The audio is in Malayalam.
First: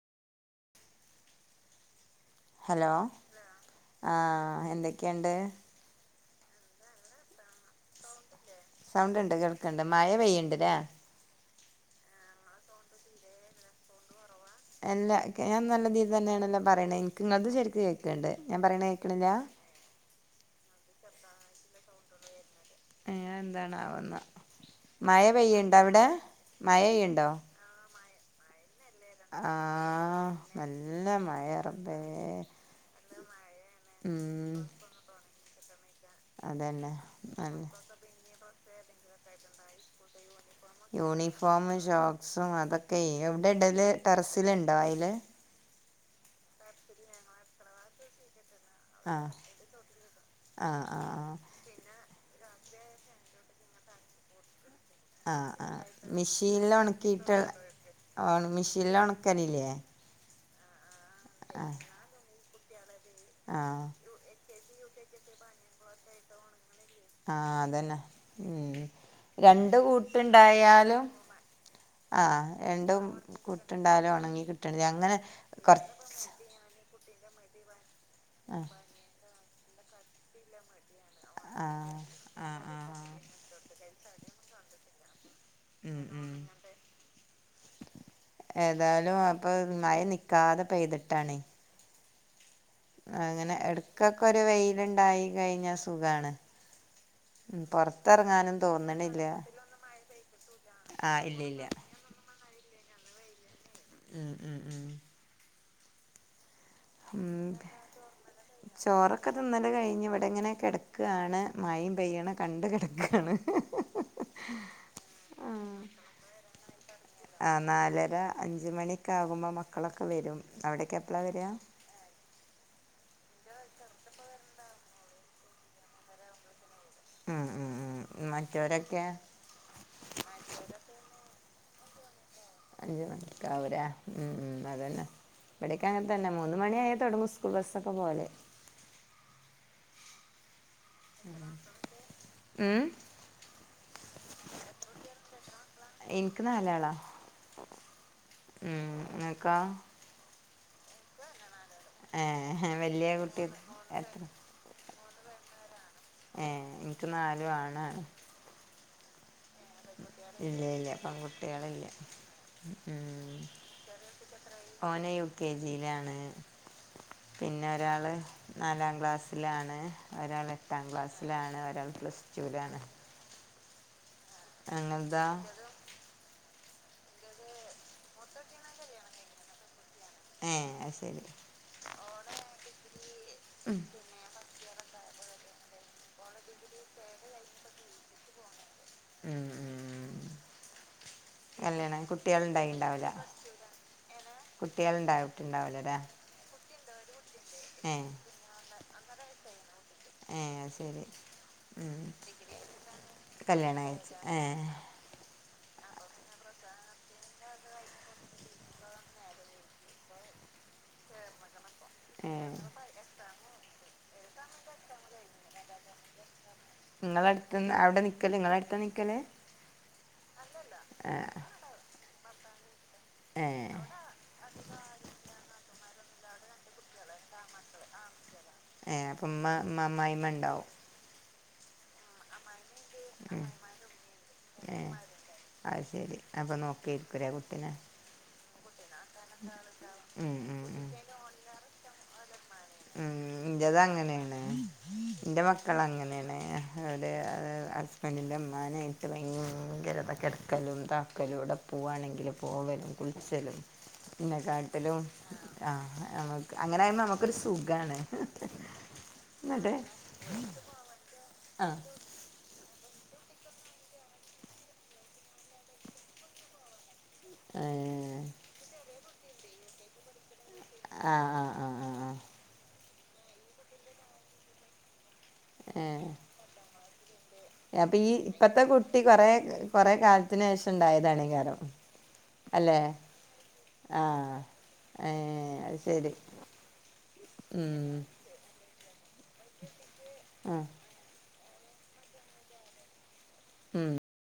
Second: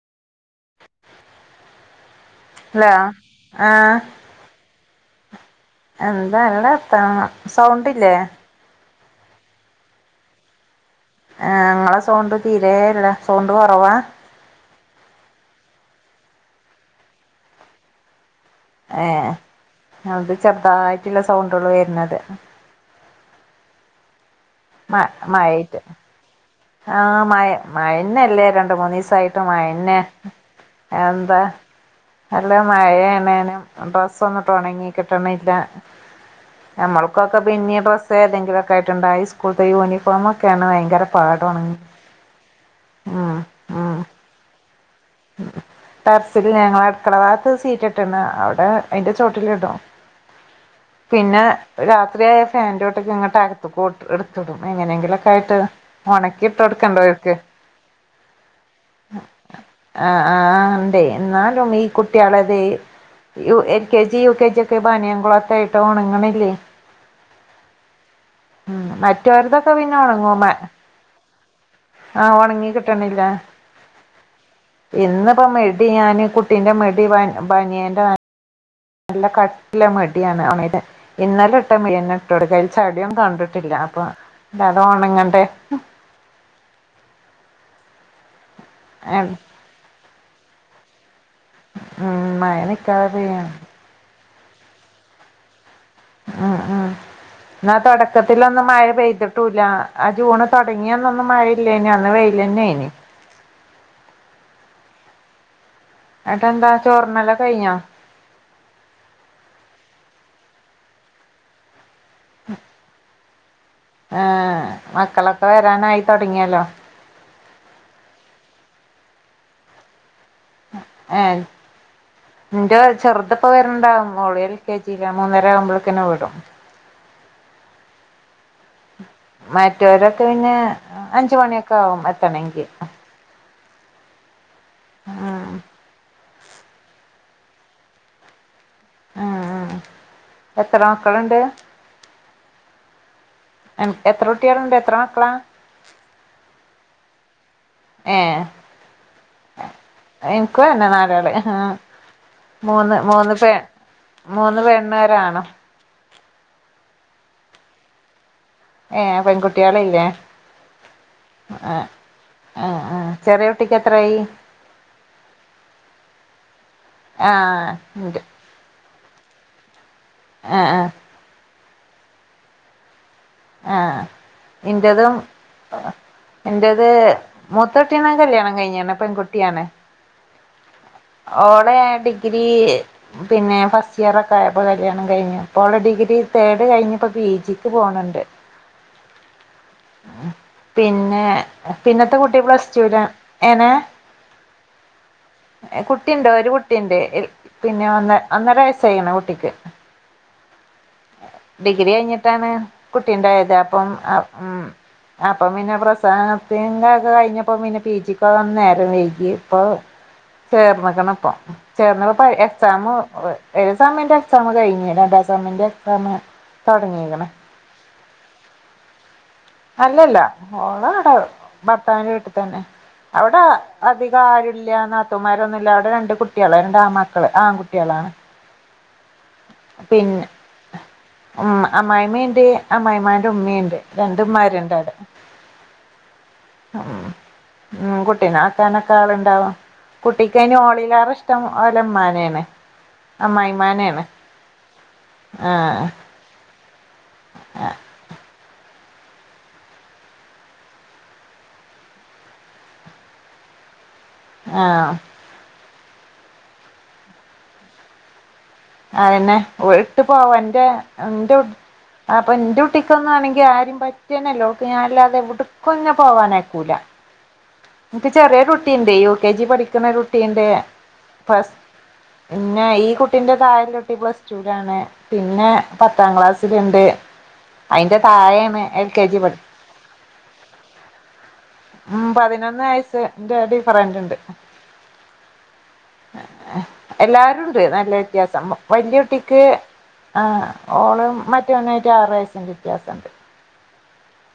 ഹലോ ആഹ് ആ എന്തൊക്കെയുണ്ട്? എന്താല്ല [unintelligible] സൗണ്ടില്ലേ? സൗണ്ട് ഉണ്ട്. കേൾക്കണ്ട്. മഴ പെയ്യുണ്ട്ല്ലേ? ആ ഇങ്ങളെ സൗണ്ട് തീരെ ഇല്ല. സൗണ്ട് കുറവാ. എല്ലാ ഞാൻ നല്ല രീതിൽ തന്നെയാണല്ലോ പറയണേ. എനിക്ക ഇങ്ങക്ക് ശെരിക്ക് കേൾക്കണ്ട്. ഞാൻ പറയണ കേൾക്കണില്ല. ഏഹ് അത് ചെറുതായിട്ടുള്ള സൗണ്ടള് വരുന്നത്. എന്താണാവോന്ന, മഴ പെയ്യുണ്ട അവിടെ? മഴ ആഹ പെയ്യ്ണ്ടോ മയ, മയ ന്നല്ലേ രണ്ട്‌ മൂന്ന് സം. സായിട്ട് മഴന്നെ. ആഹ് നല്ല എന്താ മഴ റബ്ബേ നല്ല മഴേണേനും. ഡ്രസ്സ് ഒന്ന ട്ട ഉം ഉണങ്ങി കിട്ടണില്ല. അതന്നെ നമ്മൾക്കൊക്കെ നല്ല പിന്നീ ഡ്രസ് ഏതെങ്കിലുമൊക്കെ ആയിട്ടുണ്ടായി. സ്കൂള് ത്തെ യൂണഫോമൊക്കെയാണ് ഭയങ്കര പാട്. ഫോമും ഷോക്സും അതൊക്കെയ് എവിടെ ഇടല്. ടെറസ്സിലുണ്ടോ അയില്. ഉ ടെർസില് ഞങ്ങ അടുക്കള ഭാഗത്ത് സീറ്റിട്ടന്ന്. അവിടെ, അയിന്റെ ആഹ് ചോട്ടില ഇടും. ആഹ് ആഹ് ആഹ് പിന്നെ രാത്രിയായ ഫാൻന്റെ തോട്ടൊക്കെ ഇങ്ങട്ട് അകത്തക്ക എടുത്തിടും, എങ്ങനെങ്കിലും ആഹ് ആ. മെഷീനൽ ഓർക്ക് ഉണക്കിയിട്ട്, മെഷീനൽ ഉണക്കലില്ലേ? ആഹ് ആ ണ്ടേ. എന്നാലും ആഹ് ഈ കുട്ടികളത് എൽ ആഹ് K G G, U K G ഒക്കെ ബനയകുളൊത്ത ആയിട്ട് ഉണങ്ങണില്ലേ. ആഹ അതന്നെ, ഉം. മറ്റവരതൊക്കെ രണ്ട്‌ പിന്നെ ഉണങ്ങും മ കൂട്ടുണ്ടായാലും, ആ ആഹ ഉണങ്ങി രണ്ടും കൂട്ടുണ്ടാലും ഉണങ്ങി കിട്ട ഇന്നിപ്പോ മെടി ഞാന്, കുട്ടീന്റാ മെടി ബ ബനിയേന്റാ ആഹ നല്ല കട്ടിയിള്ള മെടിയാണ് [unintelligible] ടെ ഇന്നല ഇട്ട ആഹ് മെടി ന്നെ ഇട്ട കൊടുക്ക. ആഹ് അതിൽ ചളിയും ആഹ് കണ്ടിട്ടില്ല. അപ്പൊ അത് ഒണങ്ങണ്ടേ. ഉം ഉം. ഏതായാലും ഉം അപ്പൊ മഴ നി ക്കാതെ പെയ്തിട്ടാണ്. ആ മഴന്നെ അങ്ങനെ എടക്കൊക്കെ ഒരു വെയിലുണ്ടായി കഴിഞ്ഞ സുഖാണ് ഉം ന്നാ പൊറത്തിറങ്ങാനും തുടക്കത്തിലൊന്നും മഴ തോന്നണില്ല പെയ്തിട്ടൂല്ല്യാ ആ ജൂണ് ആഹ് തുടങ്ങിയന്നൊന്നും ഇല്ല ഇല്ല മഴയില്ലേന്നു ഇന്ന് വെയില്ലന്നെയിര്ന്ന് മ് മ് മ് അന്നിട്ടന്താ മ് ചോറൊക്കെ തിന്നല് കഴിഞ്ഞു ഇവിടെ ഇങ്ങനെ കിടക്കാണ് മഴയും പെയ്യണ്‌ കണ്ട് കിടയ്ക്കാണ് ആഹ് മക്കളൊക്കെ വരാനായി തുടങ്ങിയല്ലോ ആഹ് നാലര അഞ്ച് മണിയൊക്കെ ആവുമ്പോൾ മക്കളൊക്കെ വരും അവിടെ ഏഹ് ഇന്റെ ചെറുത് ഇപ്പോ വരണ്ടാവും ഓള് എ ൽ കെ ജിയിലാ മൂന്നര ആവുമ്പോളേക്കന്നെ വിടും മ് മ് മ് മറ്റൊരെക്കെ മറ്റൊരെക്കെ പിന്നെ അഞ്ചുമണിയൊക്കെ ആകും എത്താണെങ്കി അഞ്ചുമണിക്കെ ആവൂലെ മ് മ് അതന്നെ ഇവിടൊക്കെ അങ്ങൻതന്നെ മൂന്ന് മണിയായ തുടങ്ങും സ് സ്കൂൾബസ്സൊക്കെ പോലെ ആഹ് ആഹ് എത്ര മക്കളുണ്ട് ഉം അന് എത്ര കുട്ടികളുണ്ട് എത്ര മക്കളാ ഇനിക്ക് നാലാളാ മ് ഇങ്ങക്കൊ എനികും അതന്നെ നാലാള് ആഹ് ഏ മൂന്ന് വലിയ മൂന്ന് കുട്ടി പെൺ എത്ര മൂന്ന് പെണ്ണും ഒരാണും ഏഹ് എനിക്ക് നാലും ആണാണ് ഏഹ് പെൺകുട്ടികളില്ലേ ഇല്ല ഇല്ല ആഹ് പെൺകുട്ടികളില്ല ആഹ് ആഹ് ഉം ചെറിയ കുട്ടിക്ക് എത്രായി ഓന് യു കെ ജിയിലാണ് പിന്നെ ആഹ് ഒരാള് ഇണ്ട് നാലാം ക്ലാസ്സിലാണ് ഒരാള് ആഹ് എട്ടാം ആഹ് ക്ലാസ്സിലാണ് ഒരാൾ പ്ലസ്ടുലാണ് ആഹ് ഇന്റതും ഞങ്ങൾതാ ഇന്റത് മൂത്തോട്ടിയാണ്‌ കല്യാണം കഴിഞ്ഞാണ് പെൺകുട്ടിയാണ് ഏ അത് ശരി ഓളെ ഡിഗ്രി പിന്നെ ഫസ്റ്റ് ഇയർ ക്കെ ആയപ്പോ കല്യാണം കഴിഞ്ഞു ഇപ്പോ ഓള് ഡിഗ്രി തേർഡ് കഴിഞ്ഞപ്പോ പി ജിക്ക് പോണുണ്ട് മ് മ് പിന്നെ കല്യാണം പിന്നത്തെ കുട്ടി കുട്ടികൾ പ്ലസ്റ്റുലാ ഉണ്ടായിണ്ടാവില്ല ഏനെ കുട്ടികൾ ഉണ്ടായിട്ടുണ്ടാവില്ലല്ലേ കുട്ടിണ്ട് ഒരു കുട്ടിണ്ട് എൽ പിന്നെ ഏ വന്ന ഒന്നര വയസ്സായിക്ക്ണ് കുട്ടിക്ക് ഏ അത് ശരി ഡിഗ്രി ഉം കഴിഞ്ഞിട്ടാണ് കുട്ടിണ്ടായത് കല്യാണം അപ്പോമ് കഴിച്ച് ഏ ആഹ് അപ്പൊ പിന്നെ പ്രസവം നിർത്തിയതിന്റ ഒക്കെ കഴിഞ്ഞപ്പോ പിന്നെ പി ജിക്ക് പോവാൻ നേരം വൈകി ഇപ്പൊ ചേർന്ന്ക്ക്ണ് പ്പൊ ചേർന്നപ്പോ ഏ എക്സാം ഒരു സെമിന്റെ എക്സാം കഴിഞ്ഞി രണ്ടാം സെമിന്റെ എക്സാമ് ഇങ്ങളെ അടുത്ത്‌ന്ന് അവിടെ നിക്കല് ഇങ്ങള് അടുത്ത നിക്കല് അല്ലല്ല ഓള് അവിടെ ആ ഭർത്താവിന്റെ വീട്ടിൽ തന്നെ അവിടെ ഏ അതികാരൂല്ല്യാ നാത്തൂമാരൊന്നുല്ല അവിടെ രണ്ട് കുട്ടികളാ രണ്ടാ മക്കള് ആൺകുട്ടികളാണ് ഏഹ് അപ്പം ഉമ്മ മ്മ അമ്മായിമ്മ ഉണ്ടാവും ഉം അമ്മായിമിംണ്ട് അമ്മായിമ്മാന്റെ ഉമ്മയുണ്ട് രണ്ട് ഉമ്മാരുണ്ട് ഏ അവിടെ അത് ശെരി അപ്പൊ നോക്കായിരിക്കൂല്ലേ കുട്ടിനെ മ്മ് കുട്ടിനെ ആക്കാനൊക്കെ ആളുണ്ടാവും ഉം കുട്ടിക്കയിന് ഉം ഉം ഓളിലാറെ ഇഷ്ടം ഓലെ മ്മാനെണ് മ്മ് ഇന്റെത് അങ്ങനെന്നെ ന്റെ മക്കൾ ആഹ് അങ്ങനെന്നെ അവിടെ ആഹ് ഹസ്ബൻഡിന്റെ ഉമ്മാനെ ഭയങ്കര ഇതാ കിടക്കലും ഇതാക്കലും എവിടെ പോവാണെങ്കില് പോവലും കുളിച്ചലും ആഹ് ന്നെക്കാട്ടിലും ആഹ് ഞമ്മക്ക് അങ്ങനെ നമ്മക്കൊരു സുഖാണ് ആയ്ന്നെ ഒ എട്ട് പോവന്റേ എൻ്റൊ ആഹ് അപ്പൻ്റുട്ടിക്ക് ഒന്നാണെങ്കി ആരിം പറ്റെന്നല്ല ഓക്ക് ഞാൻല്ലാതെ എവ്ട്ക്കും ന്നെ പോവാനയ്ക്കൂല. ആഹ് ഇൻക്ക് ചെറ്യേ കുട്ടിണ്ട് യു കെ ജീ പഠിക്കിണൊ ഒരുട്ടീണ്ട് ആ ആ പ്ലസ് ആ ആ പിന്നേ ഈ കുട്ടിന്റെ തായെലൂട്ടി പ്ലസ് ടൂലാണ് പിന്നേ പത്താം ക്ലാസ്സിലിണ്ട്. അപീ ഇപ്പത്തെ കുട്ടി ജി കൊറേ പഠി കൊറേ കാൽത്തിനേഷം ഇണ്ടായതാണേകാരം ഉം പതിനൊന്നയ്സ് ഇന്റ ഡിഫറന്റിണ്ട്. ആഹ് ഏഹ് അയ് അഹ് എല്ലാരുണ്ട് നല്ല വ്യത്യാസം മ വല്ല്യുട്ടിക്ക് ആഹ് ഓളും മാറ്റോനായിട്ട് ആറ് വെയ്സ്സിൻ്റെ വ്യത്യാസണ്ട്. ഉം